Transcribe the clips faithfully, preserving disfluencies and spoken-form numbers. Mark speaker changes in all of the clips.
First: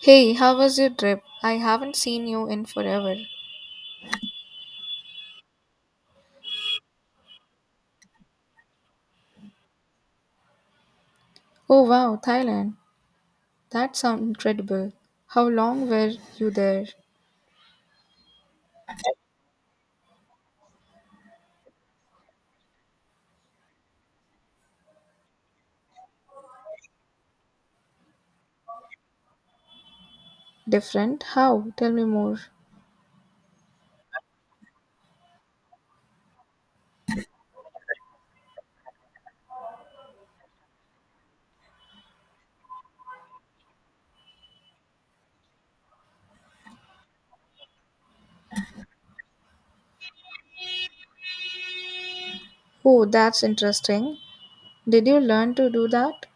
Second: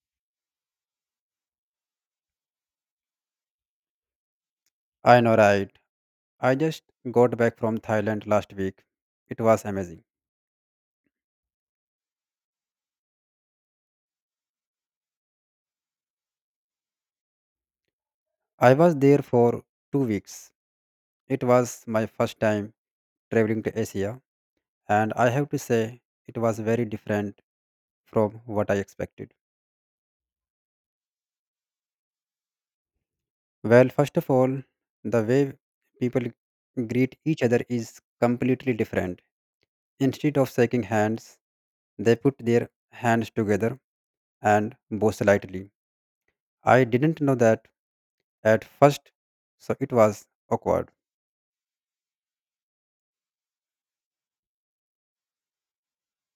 Speaker 1: Hey, how was your trip? I haven't seen you in forever.
Speaker 2: I know, right? I just got back from Thailand last week. It was amazing.
Speaker 1: Oh wow, Thailand. That sounds incredible. How long were you there?
Speaker 2: I was there for two weeks. It was my first time traveling to Asia, and I have to say, it was very different from what I expected.
Speaker 1: Different? How? Tell me more.
Speaker 2: Well, first of all, the way people greet each other is completely different. Instead of shaking hands, they put their hands together and bow slightly. I didn't know that at first, so it was awkward.
Speaker 1: Oh, that's interesting. Did you learn to do that?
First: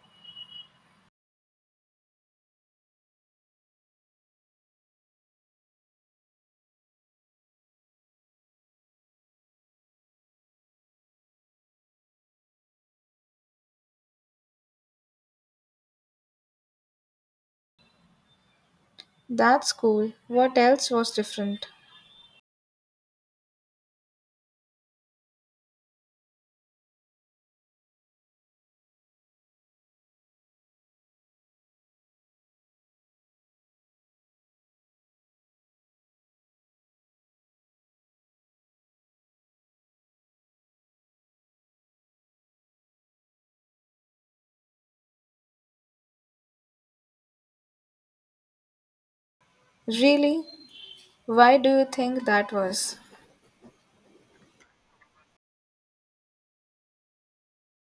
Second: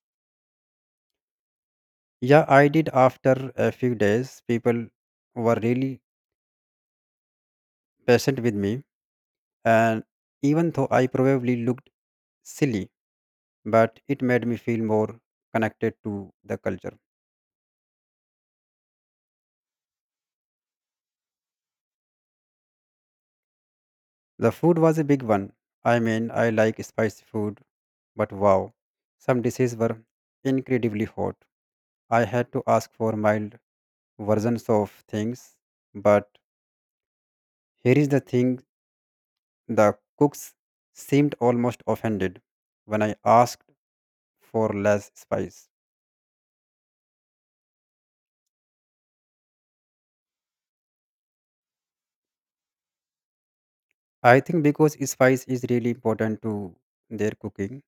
Speaker 2: Yeah, I did after a few days. People were really patient with me, and even though I probably looked silly, but it made me feel more connected to the culture.
Speaker 1: That's cool. What else was different?
Speaker 2: The food was a big one. I mean, I like spicy food, but wow, some dishes were incredibly hot. I had to ask for mild versions of things, but here is the thing. The cooks seemed almost offended when I asked for less spice.
Speaker 1: Really? Why do you think that was?
Speaker 2: I think because spice is really important to their cooking,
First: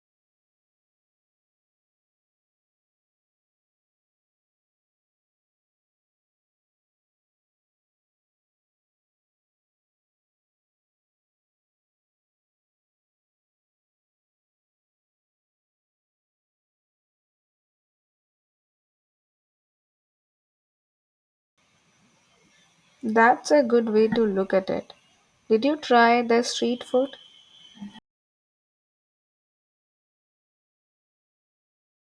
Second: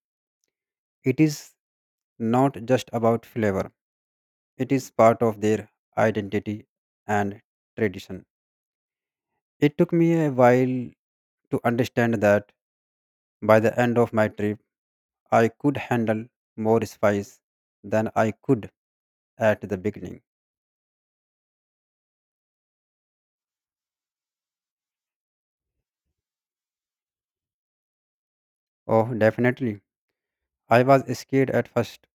Speaker 2: it is not just about flavor, it is part of their identity and tradition. It took me a while to understand that by the end of my trip, I could handle more spice than I could at the beginning.
Speaker 1: That's a good way to look at it. Did you try the street food?
Speaker 2: Oh, definitely. I was scared at first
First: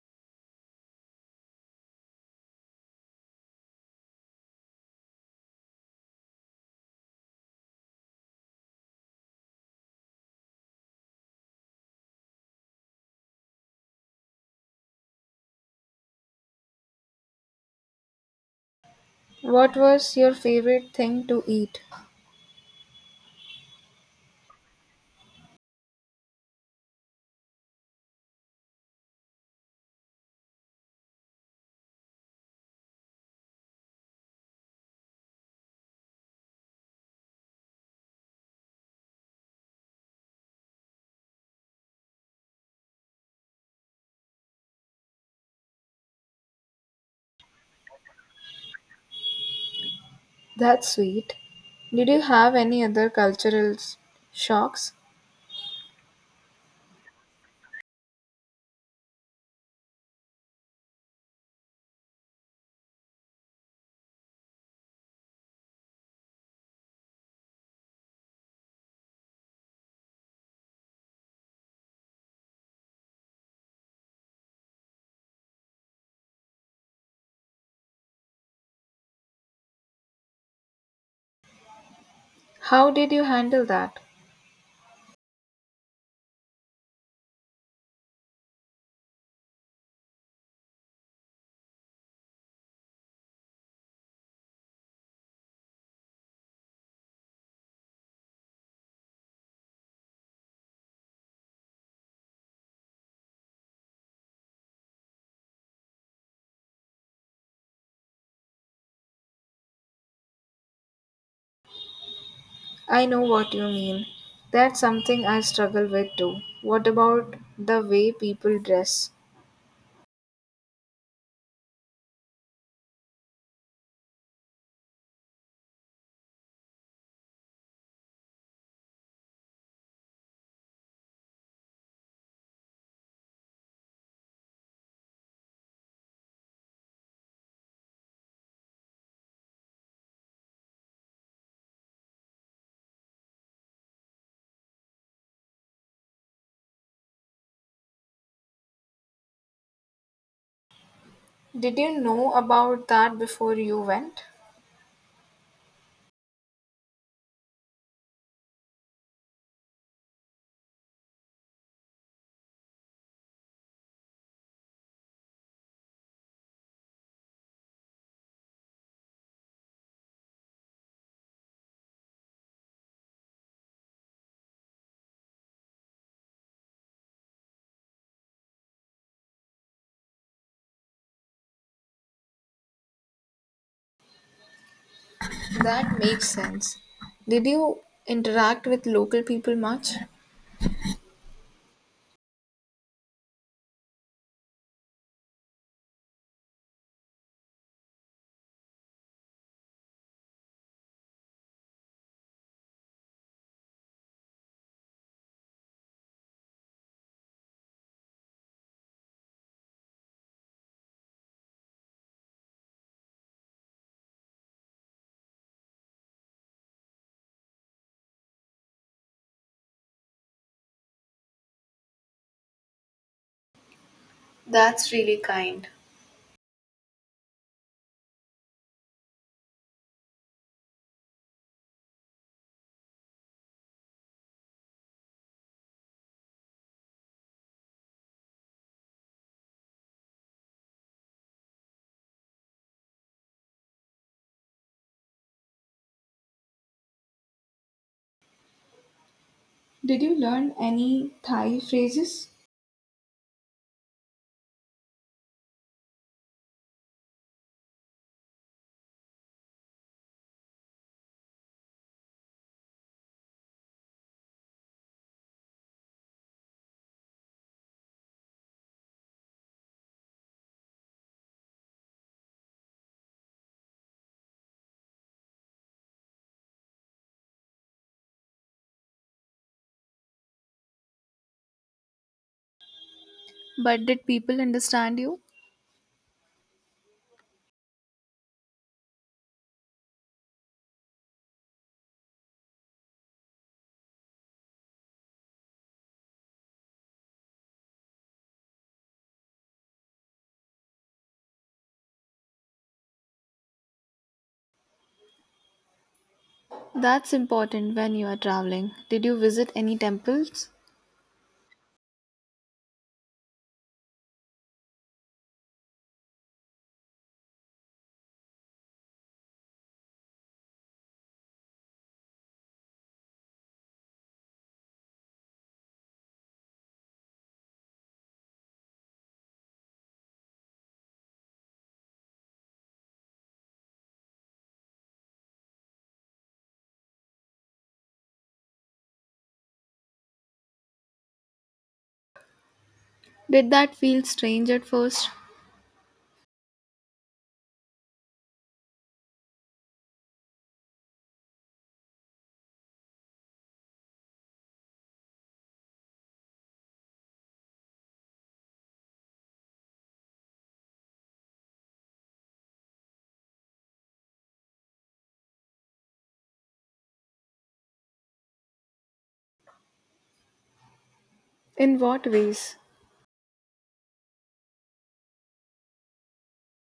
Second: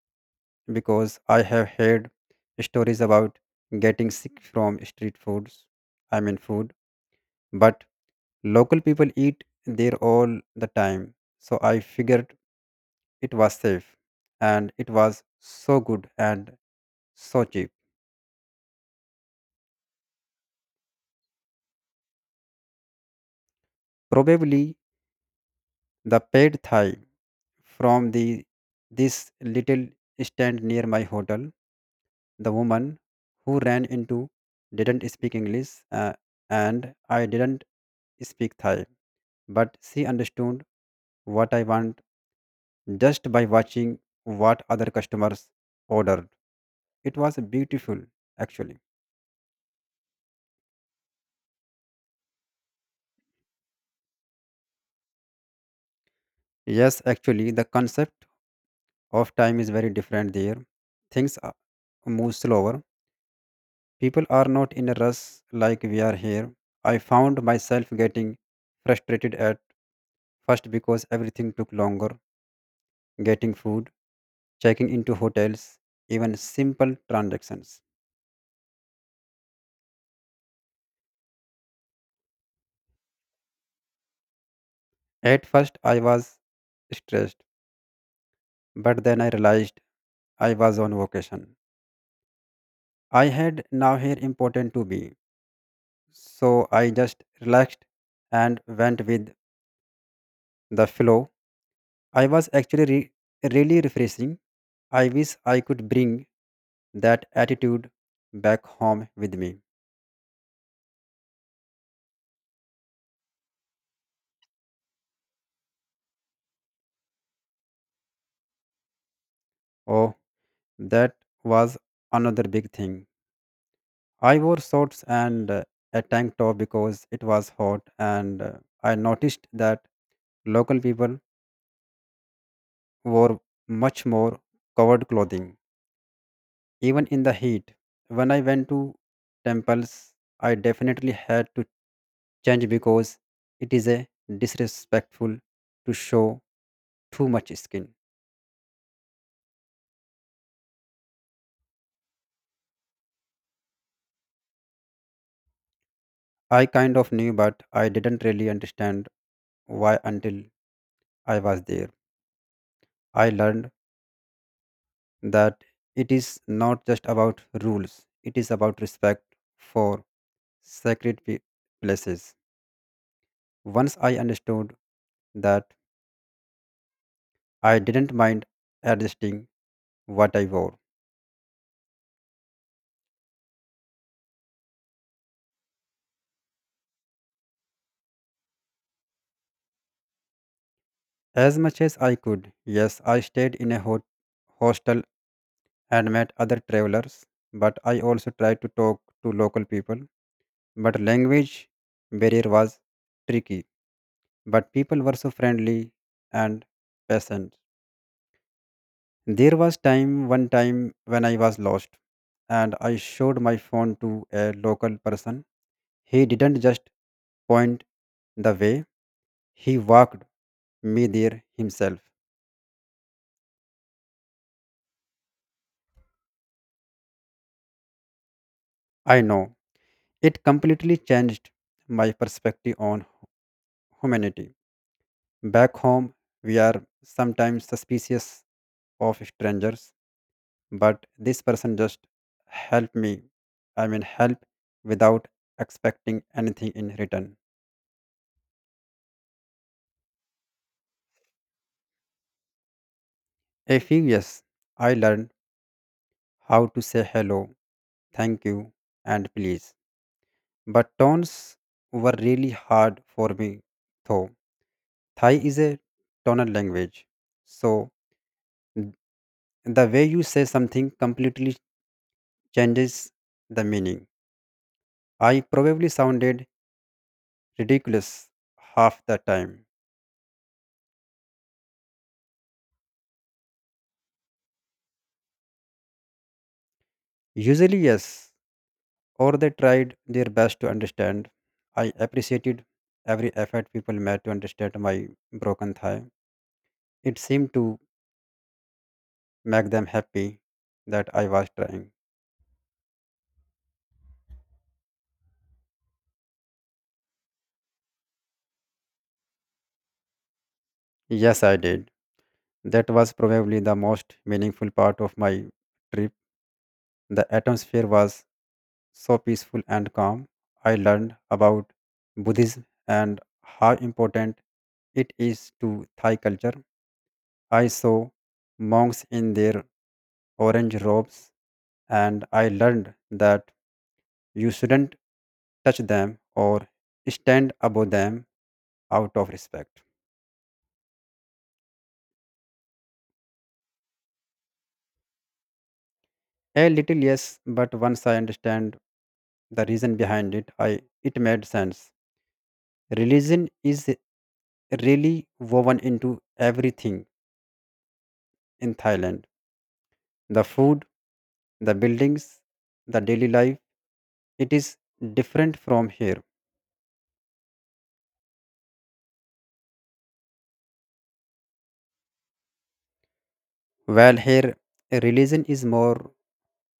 Speaker 2: because I have heard stories about getting sick from street foods. I mean, food, but local people eat there all the time. So I figured it was safe, and it was so good and so cheap.
Speaker 1: What was your favorite thing to eat?
Speaker 2: Probably the pad Thai from the this little stand near my hotel. The woman who ran into didn't speak English, uh, and I didn't speak Thai, but she understood what I want just by watching what other customers ordered. It was beautiful, actually.
Speaker 1: That's sweet. Did you have any other cultural s- shocks?
Speaker 2: Yes, actually, the concept of time is very different there. Things are- move slower. People are not in a rush like we are here. I found myself getting frustrated at first because everything took longer: getting food, checking into hotels, even simple transactions.
Speaker 1: How did you handle that?
Speaker 2: At first, I was stressed, but then I realized I was on vacation. I had now here important to be, so I just relaxed and went with the flow. I was actually re- really refreshing. I wish I could bring that attitude back home with me.
Speaker 1: I know what you mean. That's something I struggle with too. What about the way people dress?
Speaker 2: Oh, that was another big thing. I wore shorts and uh, a tank top because it was hot, and uh, I noticed that local people wore much more covered clothing, even in the heat. When I went to temples, I definitely had to change because it is a disrespectful to show too much skin.
Speaker 1: Did you know about that before you went?
Speaker 2: I kind of knew, but I didn't really understand why until I was there. I learned that it is not just about rules, it is about respect for sacred pe- places. Once I understood that, I didn't mind adjusting what I wore
Speaker 1: That makes sense. Did you interact with local people much?
Speaker 2: as much as I could. Yes, I stayed in a hot- hostel and met other travelers, but I also tried to talk to local people. But language barrier was tricky, but people were so friendly and patient. There was time one time when I was lost and I showed my phone to a local person. He didn't just point the way, he walked me there himself.
Speaker 1: That's really kind.
Speaker 2: I know it completely changed my perspective on humanity. Back home, we are sometimes suspicious of strangers, but this person just helped me. I mean, help without expecting anything in return.
Speaker 1: Did you learn any Thai phrases?
Speaker 2: A few years I learned how to say hello, thank you, and please. But tones were really hard for me, though. Thai is a tonal language, so the way you say something completely changes the meaning. I probably sounded ridiculous half the time.
Speaker 1: But did people understand you?
Speaker 2: Usually, yes, or they tried their best to understand. I appreciated every effort people made to understand my broken Thai. It seemed to make them happy that I was trying.
Speaker 1: That's important when you are traveling. Did you visit any temples?
Speaker 2: Yes, I did. That was probably the most meaningful part of my trip. The atmosphere was so peaceful and calm. I learned about Buddhism and how important it is to Thai culture. I saw monks in their orange robes, and I learned that you shouldn't touch them or stand above them out of respect.
Speaker 1: Did that feel strange at first?
Speaker 2: A little, yes, but once I understand the reason behind it, I it made sense. Religion is really woven into everything in Thailand: the food, the buildings, the daily life. It is different from here.
Speaker 1: In what ways?
Speaker 2: While here religion is more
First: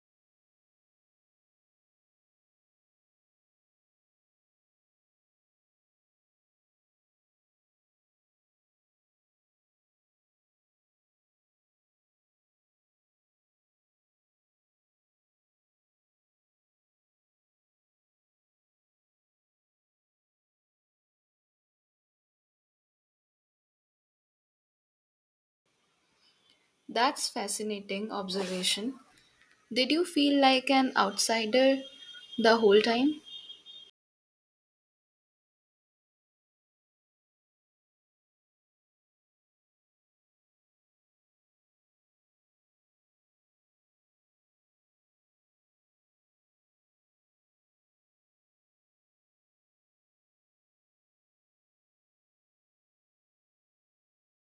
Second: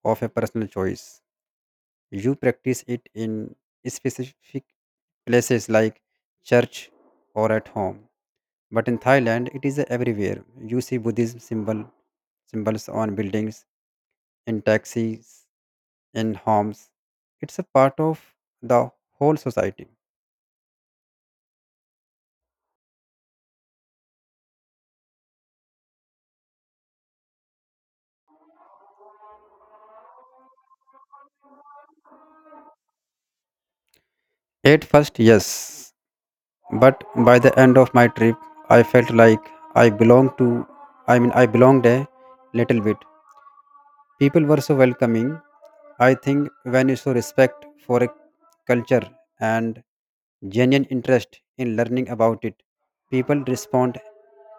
Speaker 2: of a personal choice, you practice it in specific places like church or at home, but in Thailand it is everywhere. You see Buddhism symbol symbols on buildings, in taxis, and homes. It's a part of the whole society.
Speaker 1: That's fascinating observation. Did you feel like an outsider the whole time?
Speaker 2: At first, yes, but by the end of my trip, I felt like I belonged to, I mean, I belonged a little bit. People were so welcoming. I think when you show respect for a culture and genuine interest in learning about it, people respond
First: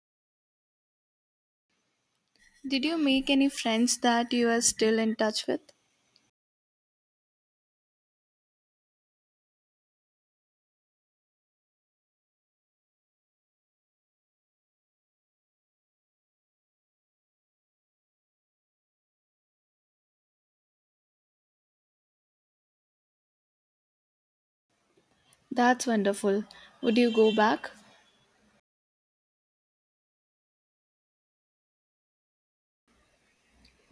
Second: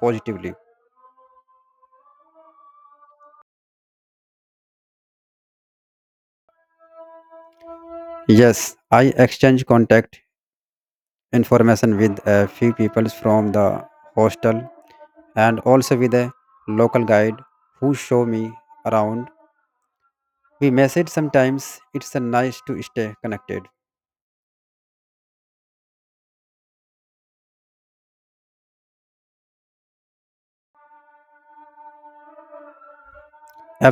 Speaker 2: positively.
Speaker 1: Did you make any friends that you are still in touch with?
Speaker 2: Yes, I exchange contact information with a few people from the hostel and also with a local guide who show me around. We message sometimes. It's a nice to stay connected.
Speaker 1: That's wonderful. Would you go back?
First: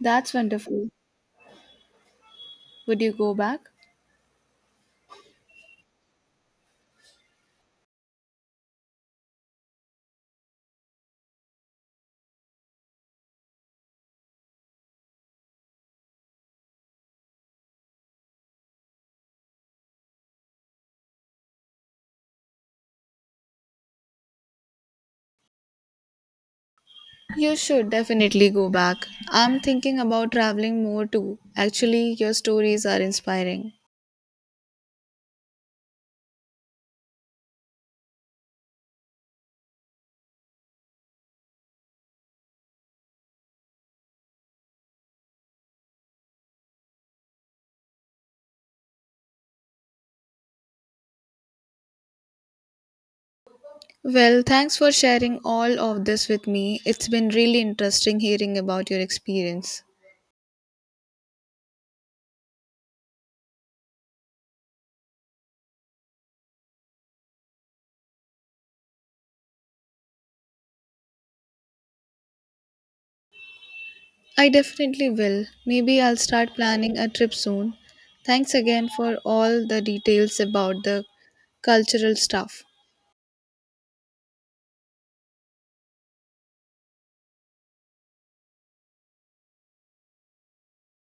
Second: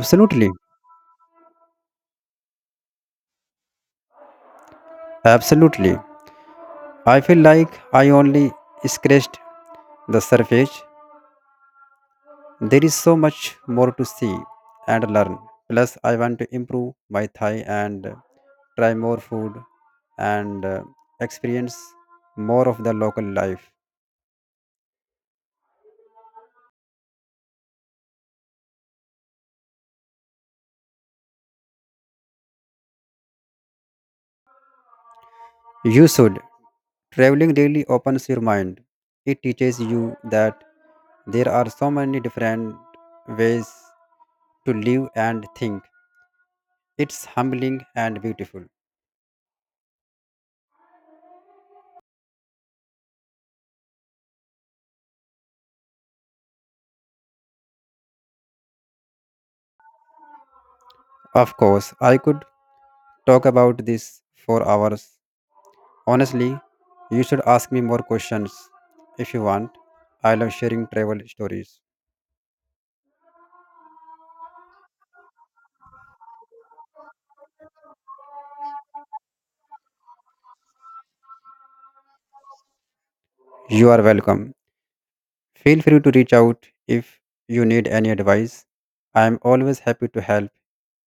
Speaker 1: That's wonderful. Would you go back?
Speaker 2: Absolutely. I feel like I only scratched the surface. There is so much more to see and learn. Plus, I want to improve my Thai and try more food and uh, experience more of the local life.
Speaker 1: You should definitely go back. I'm thinking about traveling more too. Actually, your stories are inspiring.
Speaker 2: You should. Traveling really opens your mind. It teaches you that there are so many different ways to live and think. It's humbling and beautiful.
Speaker 1: Well, thanks for sharing all of this with me. It's been really interesting hearing about your experience.
Speaker 2: Of course, I could talk about this for hours. Honestly, you should ask me more questions if you want. I love sharing travel stories.
Speaker 1: I definitely will. Maybe I'll start planning a trip soon. Thanks again for all the details about the cultural stuff.
Speaker 2: You are welcome. Feel free to reach out if you need any advice. I am always happy to help.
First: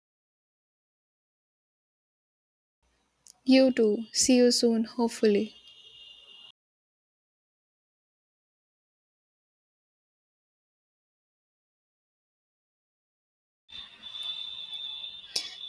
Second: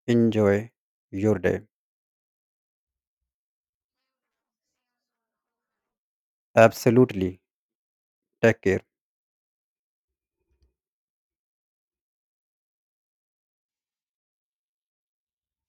Speaker 2: Enjoy your day.
Speaker 1: You too. See you soon, hopefully.
Speaker 2: Absolutely. Take care.